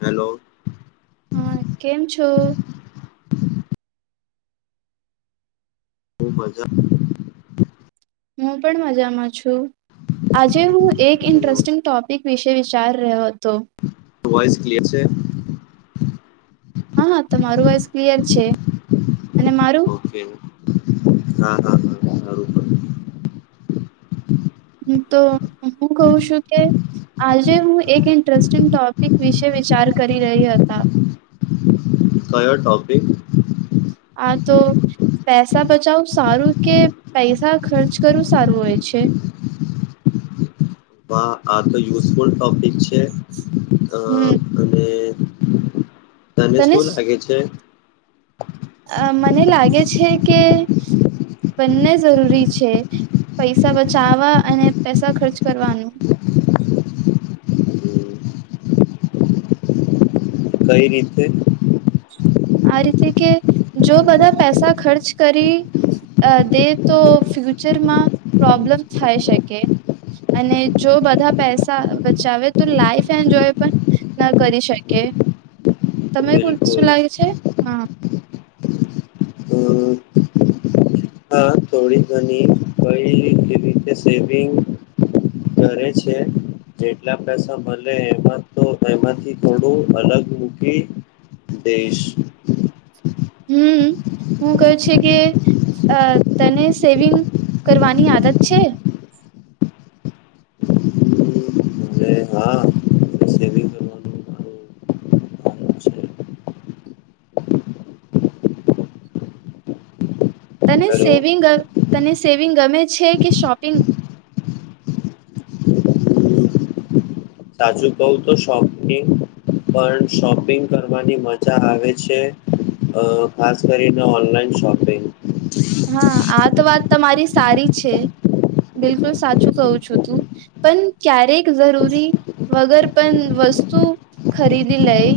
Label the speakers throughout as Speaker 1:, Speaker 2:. Speaker 1: Hello
Speaker 2: હા કેમ છો
Speaker 1: હ મજા
Speaker 2: હું પણ મજામાં છું આજે હું એક
Speaker 1: હેલો
Speaker 2: ઇન્ટરેસ્ટિંગ ટોપિક વિશે વિચાર રહ્યો હતો
Speaker 1: વોઈસ ક્લીયર છે?
Speaker 2: હા તમારું વાઇસ ક્લિયર છે, અને મારું
Speaker 1: ઓકે હા હા હા સારું
Speaker 2: તો હું કઉું છું કે આજે હું એક ઇન્ટરેસ્ટિંગ ટોપિક વિશે વિચાર કરી રહી હતા
Speaker 1: કયો ટોપિક?
Speaker 2: આ તો પૈસા બચાવું સારું કે પૈસા ખર્ચ કરવું સારું હોય છે
Speaker 1: વાહ આ તો યુઝફુલ ટોપિક છે, અ
Speaker 2: હમ
Speaker 1: અને તને સુ લાગે છે?
Speaker 2: અ મને લાગે છે કે બંને જરૂરી છે પૈસા બચાવવા અને પૈસા ખર્ચ કરવાનું
Speaker 1: હમ, કઈ રતે
Speaker 2: આ રીતે કે જો બધા પૈસા ખર્ચ કરી દે તો ફ્યુચરમાં પ્રોબ્લમ થાય શકે અને જો બધા પૈસા બચાવે તો લાઈફ એન્જોય પણ ન કરી શકે, ત
Speaker 1: બિલકુલ
Speaker 2: શું લાગે હા
Speaker 1: અમ ની કઈવી રીતે સેવિંગ કરે છે જેટલા પૈસા મળે એમાં તો એમાંથી થોડું અલગ મૂકી દઈશ
Speaker 2: હમ હું કહું છે કે તને સેવિંગ કરવાની આદત છે
Speaker 1: અને હા સેવિંગ કરવાનું મારું
Speaker 2: તને
Speaker 1: હેલો
Speaker 2: સેવિંગ તને સેવિંગ ગમે છે કે શોપિંગ
Speaker 1: સાચું કઉ તો શોપિંગ પણ શોપિંગ કરવાની મજા આવે છે, ખાસ કરીને ઓનલાઈન શોપિંગ
Speaker 2: હા આ તો વાત તમારી સારી છે બિલકુલ સાચું કહું છું તું પણ ક્યારેક જરૂરી વગર પણ વસ્તુ ખરીદી લઈ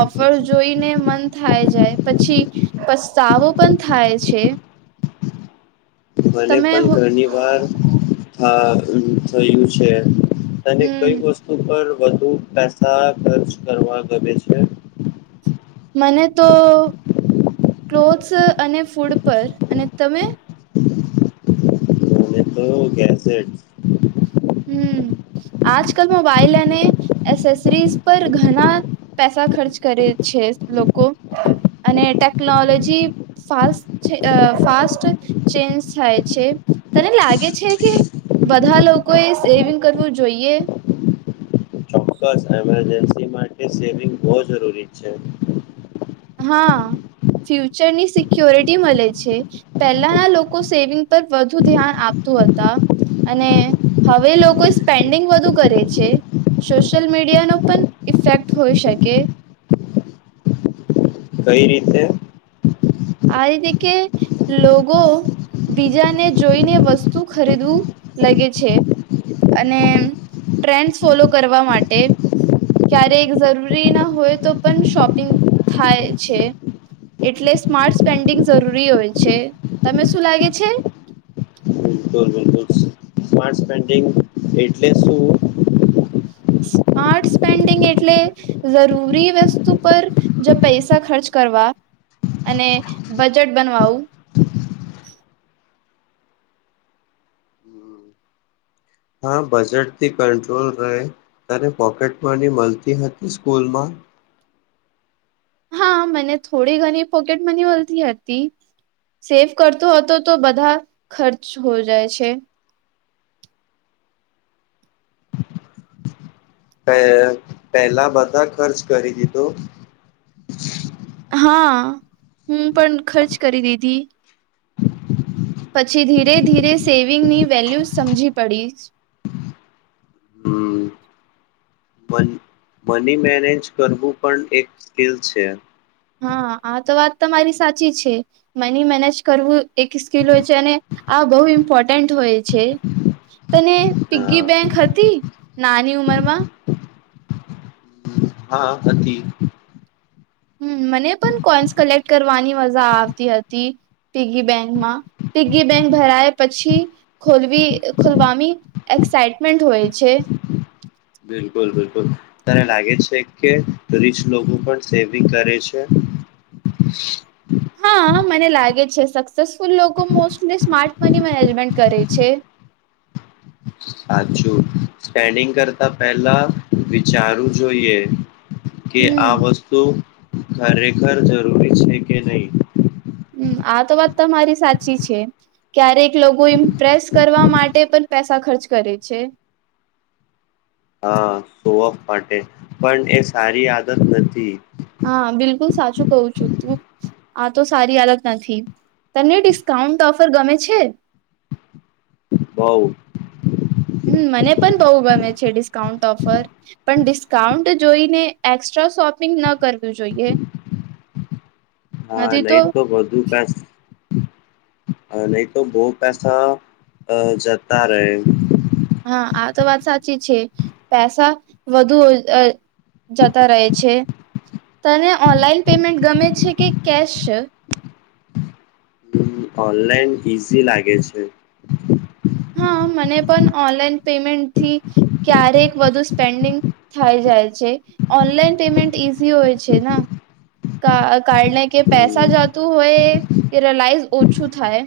Speaker 2: ઓફર જોઈને મન થાય જાય પછી પસ્તાવો પણ થાય છે,
Speaker 1: મને
Speaker 2: તમે
Speaker 1: પણ ઘણી વાર હ થયું છે અને
Speaker 2: હમ
Speaker 1: કઈ વસ્તુ પર વધુ પૈસા ખર્ચ કરવા ગમે છે?
Speaker 2: મને તો ક્લોથસ અને ફૂડ પર અને તમે
Speaker 1: એટો ગેઝેટ
Speaker 2: હમ આજકાલ મોબાઈલ અને એસેસરીઝ પર ઘણા પેસા ખર્ચ કરે છે, લોકો અને ટેકનોલોજી ફાસ્ટ ફાસ્ટ ચેન્જ થાય છે તને લાગે છે, કે બધા લોકો કોઈ સેવિંગ કરવું જોઈએ,
Speaker 1: ચોક્કસ એમરજન્સી માટે સેવિંગ બહુ જરૂરી છે,
Speaker 2: હા ફ્યુચરની સિક્યોરિટી મળે છે પહેલાંના લોકો સેવિંગ પર વધુ ધ્યાન આપતું હતા અને હવે લોકો સ્પેન્ડિંગ વધુ કરે છે સોશયલ મીડિયાનો પણ ઇફેક્ટ હોઈ શકે
Speaker 1: કઈ રીતે?
Speaker 2: આ રીતે કે લોકો બીજાને જોઈને વસ્તુ ખરીદવું લાગે છે, અને ટ્રેન્ડ ફોલો કરવા માટે ક્યારે જરૂરી ના હોય તો પણ શોપિંગ થાય છે, એટલે સ્માર્ટ સ્પેન્ડિંગ જરૂરી હોય છે, તમે શું લાગે છે
Speaker 1: બિલકુલ બિલકુલ સ્માર્ટ પેન્ટિંગ એટલે શું?
Speaker 2: સ્માર્ટ સ્પેન્ડિંગ એટલે જરૂરી વસ્તુ પર જો પૈસા ખર્ચ કરવા અને બજેટ બનવાવું.
Speaker 1: હા બજેટથી કટ્રોલ રહે તને પોકેટ મની મળતી હતી સ્કૂલમાં
Speaker 2: હા મને થોડી ઘણી પોકેટ મની મળતી હતી સેવ કરતો હતો તો બધા ખર્ચ હો જાય છે.
Speaker 1: [unintelligible] પેલા બધા ખર્ચ કરી દીધો.
Speaker 2: આ હું પણ ખર્ચ કરી દીધી પછી ધીરે ધીરે સેવિંગની વેલ્યુ સમજી પડીશ.
Speaker 1: હમ્મ મન મની મેનેજ કરવું પણ એક સ્કિલ છે.
Speaker 2: હા આ તો વાત તમારી સાચી છે મની મેનેજ કરવું એક સ્કીિલ હોય છે, અને આ બહુ ઇમ્પોર્ટન્ટ હોય છે તને
Speaker 1: હા
Speaker 2: પીગી બેંક હતી. નાની ઉંમર માં
Speaker 1: હા હતી.
Speaker 2: હમ્મ મને પણ કોઈન્સ કલેક્ટ કરવાની મજા આવતી હતી, પીગી બેન્કમાં પીગી બેન્ક ભરાય પછી ખોલવી ખોલવાની એક્સાઈટમેન્ટ હોય છે.
Speaker 1: બિલકુલ બિલકુલ તને લાગે છે કે રીચ લોકો પણ સેવિંગ કરે છે.
Speaker 2: હા મને લાગે છે સક્સેસફુલ લોકો મોસ્ટલી સ્માર્ટ મની મેનેજમેન્ટ કરે છે.
Speaker 1: સાચું સ્પેન્ડિંગ કરતા પેલા વિચારવું જોઈએ. કે આ
Speaker 2: હમ
Speaker 1: વસ્તુ ખરેખર જરૂરી છે કે નઈ.
Speaker 2: હમ્મ આ તો વાત તો મારી સાચી છે ક્યારેક લોકો ઈમ્પ્રેસ કરવા માટે પણ પેસ તા ખર્ચ કરે છે.
Speaker 1: હા ગો ઓફ માટે પણ એ સારી આદત નથી.
Speaker 2: હા બિલકુલ સાચું કઉ છું તું આ તો સારી આલત નથી, તને ડિસ્કાઉન્ટ ઓફર ગમે છે.
Speaker 1: બઉ.
Speaker 2: હમ મને પણ બહુ ગમે છે ડિસ્કાઉન્ટ ઓફર. પણ ડિસ્કાઉન્ટ જોઈને એક્સ્ટ્રા શોપિંગ ન કર
Speaker 1: હા નહી તો બધું કાસ હ નહી તો બઉ પૈસા અ જતા રહે.
Speaker 2: હા આ તો વાત સાચી છે, પૈસા વધુ જતા રહે છે, તને ઓનલાઈન પેમેન્ટ ગમે છે કે કેશ.
Speaker 1: ઓનલાઈન ઈઝી લાગે છે.
Speaker 2: હા મને પણ ઓનલાઈન પેમેન્ટથી ક્યારેક વધુ સ્પેન્ડિંગ થઈ જાય છે ઓનલાઈન પેમેન્ટ ઈઝી હોય છે ને કા કારણે કે પૈસા
Speaker 1: હમ
Speaker 2: જતું હોય એ રલાઈઝ ઓછું થાય.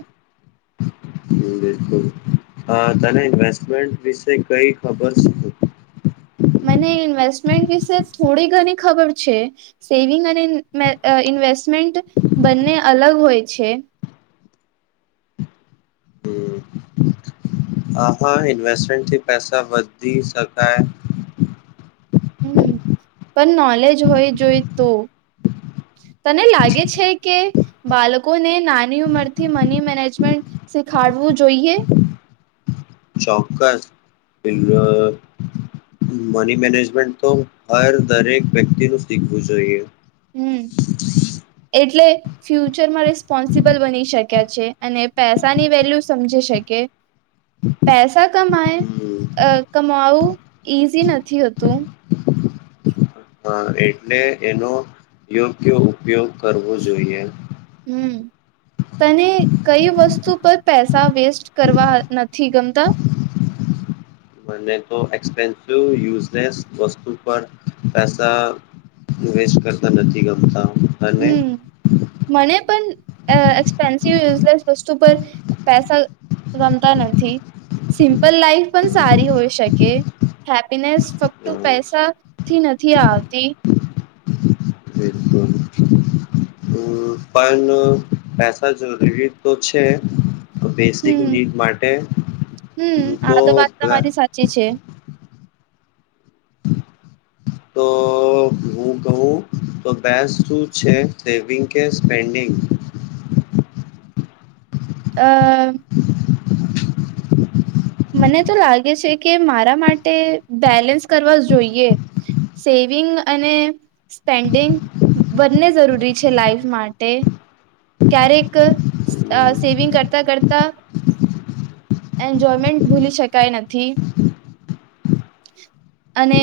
Speaker 1: બિલકુલ અ તને ઇન્વેસ્ટમેન્ટ વિશે કઈ ખબર [unintelligible]
Speaker 2: મને ઇન્વેસ્ટમેન્ટ વિશે થોડી ઘણી ખબર છે, સેવિંગ અને અ ઇન્વેસ્ટમેન્ટ બંને અલગ હોય છે.
Speaker 1: આહા ઇન્વેસ્ટમેન્ટથી પૈસા વધી શકાય.
Speaker 2: હમ્મ પણ નોલેજ હોય જોઈ તો તને લાગે છે કે બાલકોને નાની ઉંમરથી મની મેનેજમેન્ટ શીખાડવું જોઈએ.
Speaker 1: ચોક્કસ મની મેનેજમેન્ટ તો હર દરેક વ્યક્તિનું શીખવું જોઈએ.
Speaker 2: હમ્મ એટલે ફ્યુચરમાં રિસ્પોન્સિબલ બની શક ક્યાં છે અને પૈસાની વેલ્યુ સમજી શકે પેસા કમાય
Speaker 1: હમ
Speaker 2: કમાવું ઈઝી નથી હોતું.
Speaker 1: હ એટલે એનો યોગ્ય ઉપયોગ કરવો જોઈએ.
Speaker 2: હમ તને કઈ વસ્તુ પર પૈસા વેસ્ટ કરવા નથી ગમતા.
Speaker 1: મને તો એક્સપેન્સિવ યુઝલેસ વસ્તુ પર પૈસા વેસ્ટ કરતા નથી ગમતા. અને
Speaker 2: હમ્મ મને પણ એક્સપેન્સિવ યુઝલેસ વસ વતુ પર પૈસા રમતા નથી સિમ્પલ લાઈફ પણ સારી હોય શકે હેપીનેસ ફક્ત
Speaker 1: હમ,
Speaker 2: પૈસાથી નથી આવતી
Speaker 1: બિલકુલ હમ પણ પૈસા જરૂરી તો છે બેસિક
Speaker 2: હમ
Speaker 1: નીડ માટે હ
Speaker 2: હમ આ
Speaker 1: તો
Speaker 2: વાત તમારી સાચી છે
Speaker 1: તો હું કહું તો બેસ શું છે સેવિંગ કે સ્પેન્ડિંગ
Speaker 2: [inaudible] મને તો લાગે છે કે મારા માટે બેલેન્સ કરવા જોઈએ સેવિંગ અને સ્પેન્ડિંગ બંને જરૂરી છે લાાઈફ માટે ક્યારેક
Speaker 1: હમ,
Speaker 2: સેવિંગ કરતા કરતા એન્જોયમેન્ટ ભૂલી શકાય નથી અને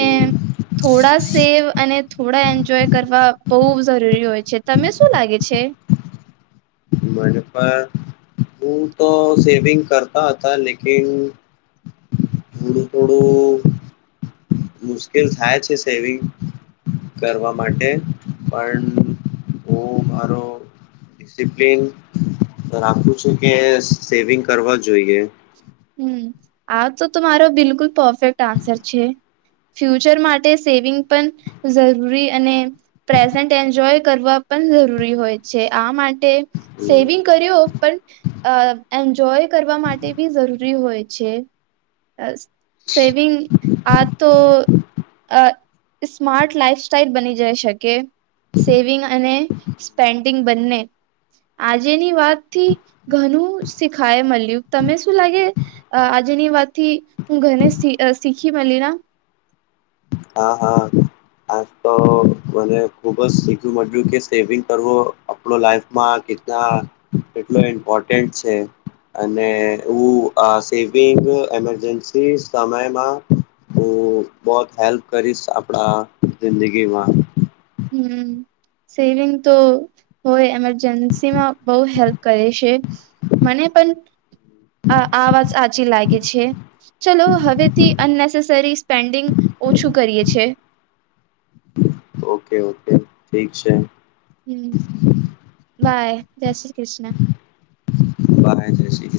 Speaker 2: થોડા સેવ અને થોડા એન્જોય કરવા બહુ જરૂરી હોય છે તને શું લાગે છે
Speaker 1: એપ સેવિંગ કરતા હતા લકન થડું થોડું મુશ્કેલ થાય છે સેવિંગ કરવા માટે પણ હું મારો ડિસિપ્લિન રાખું છું કે સેવિંગ કરવા જોઈએ
Speaker 2: હમ આ તો મારો બિલકુલ પરફેક્ટ આન્સર છે ફ્યુચર માટે સેવિંગ પણ જરૂરી અને પ્રેઝન્ટ એન્જોય કરવા પણ જરૂરી હોય છે આ માટે
Speaker 1: હમ,
Speaker 2: સેવિંગ કર્યો પણ એન્જોય કરવા માટે જરૂરી હોય છે સેવિંગ આ તો સ્માર્ટ લાઈફ સાઈલ બની જાય શકે સેવિંગ અને સ્પેન્ડિંગ બંને આજેની વાતથી ઘણું શીખાય મળ્યું તમે શું લાગે આજેની વાત થી હું ઘને શીખી મળલી ના
Speaker 1: હા હા આજ તો મને ખુબ જ શીખું મળ્યું કે સેવિંગ કરવો આપણો લાઈફમાં કેટના કેટલો ઇમ્પોર્ટન્ટ છે અને હું સેવિંગ એમરજન્સી સમયમાં હું બહ હેલ્પ કરીશ આપણા જિંદગીમાં
Speaker 2: હમ સેવિંગ તો હોય એમરજન્સીમાં બહુ હેલ્પ કરે છે મને પણ આ આવાજ સાચી લાગે છે ચલો હવેથી અનનેસેસરી પેન્ડિંગ ઓછું કરીએી
Speaker 1: ઓકે ઓકે ઠીક છે
Speaker 2: [inaudible] વાાય જ
Speaker 1: બાય જ શી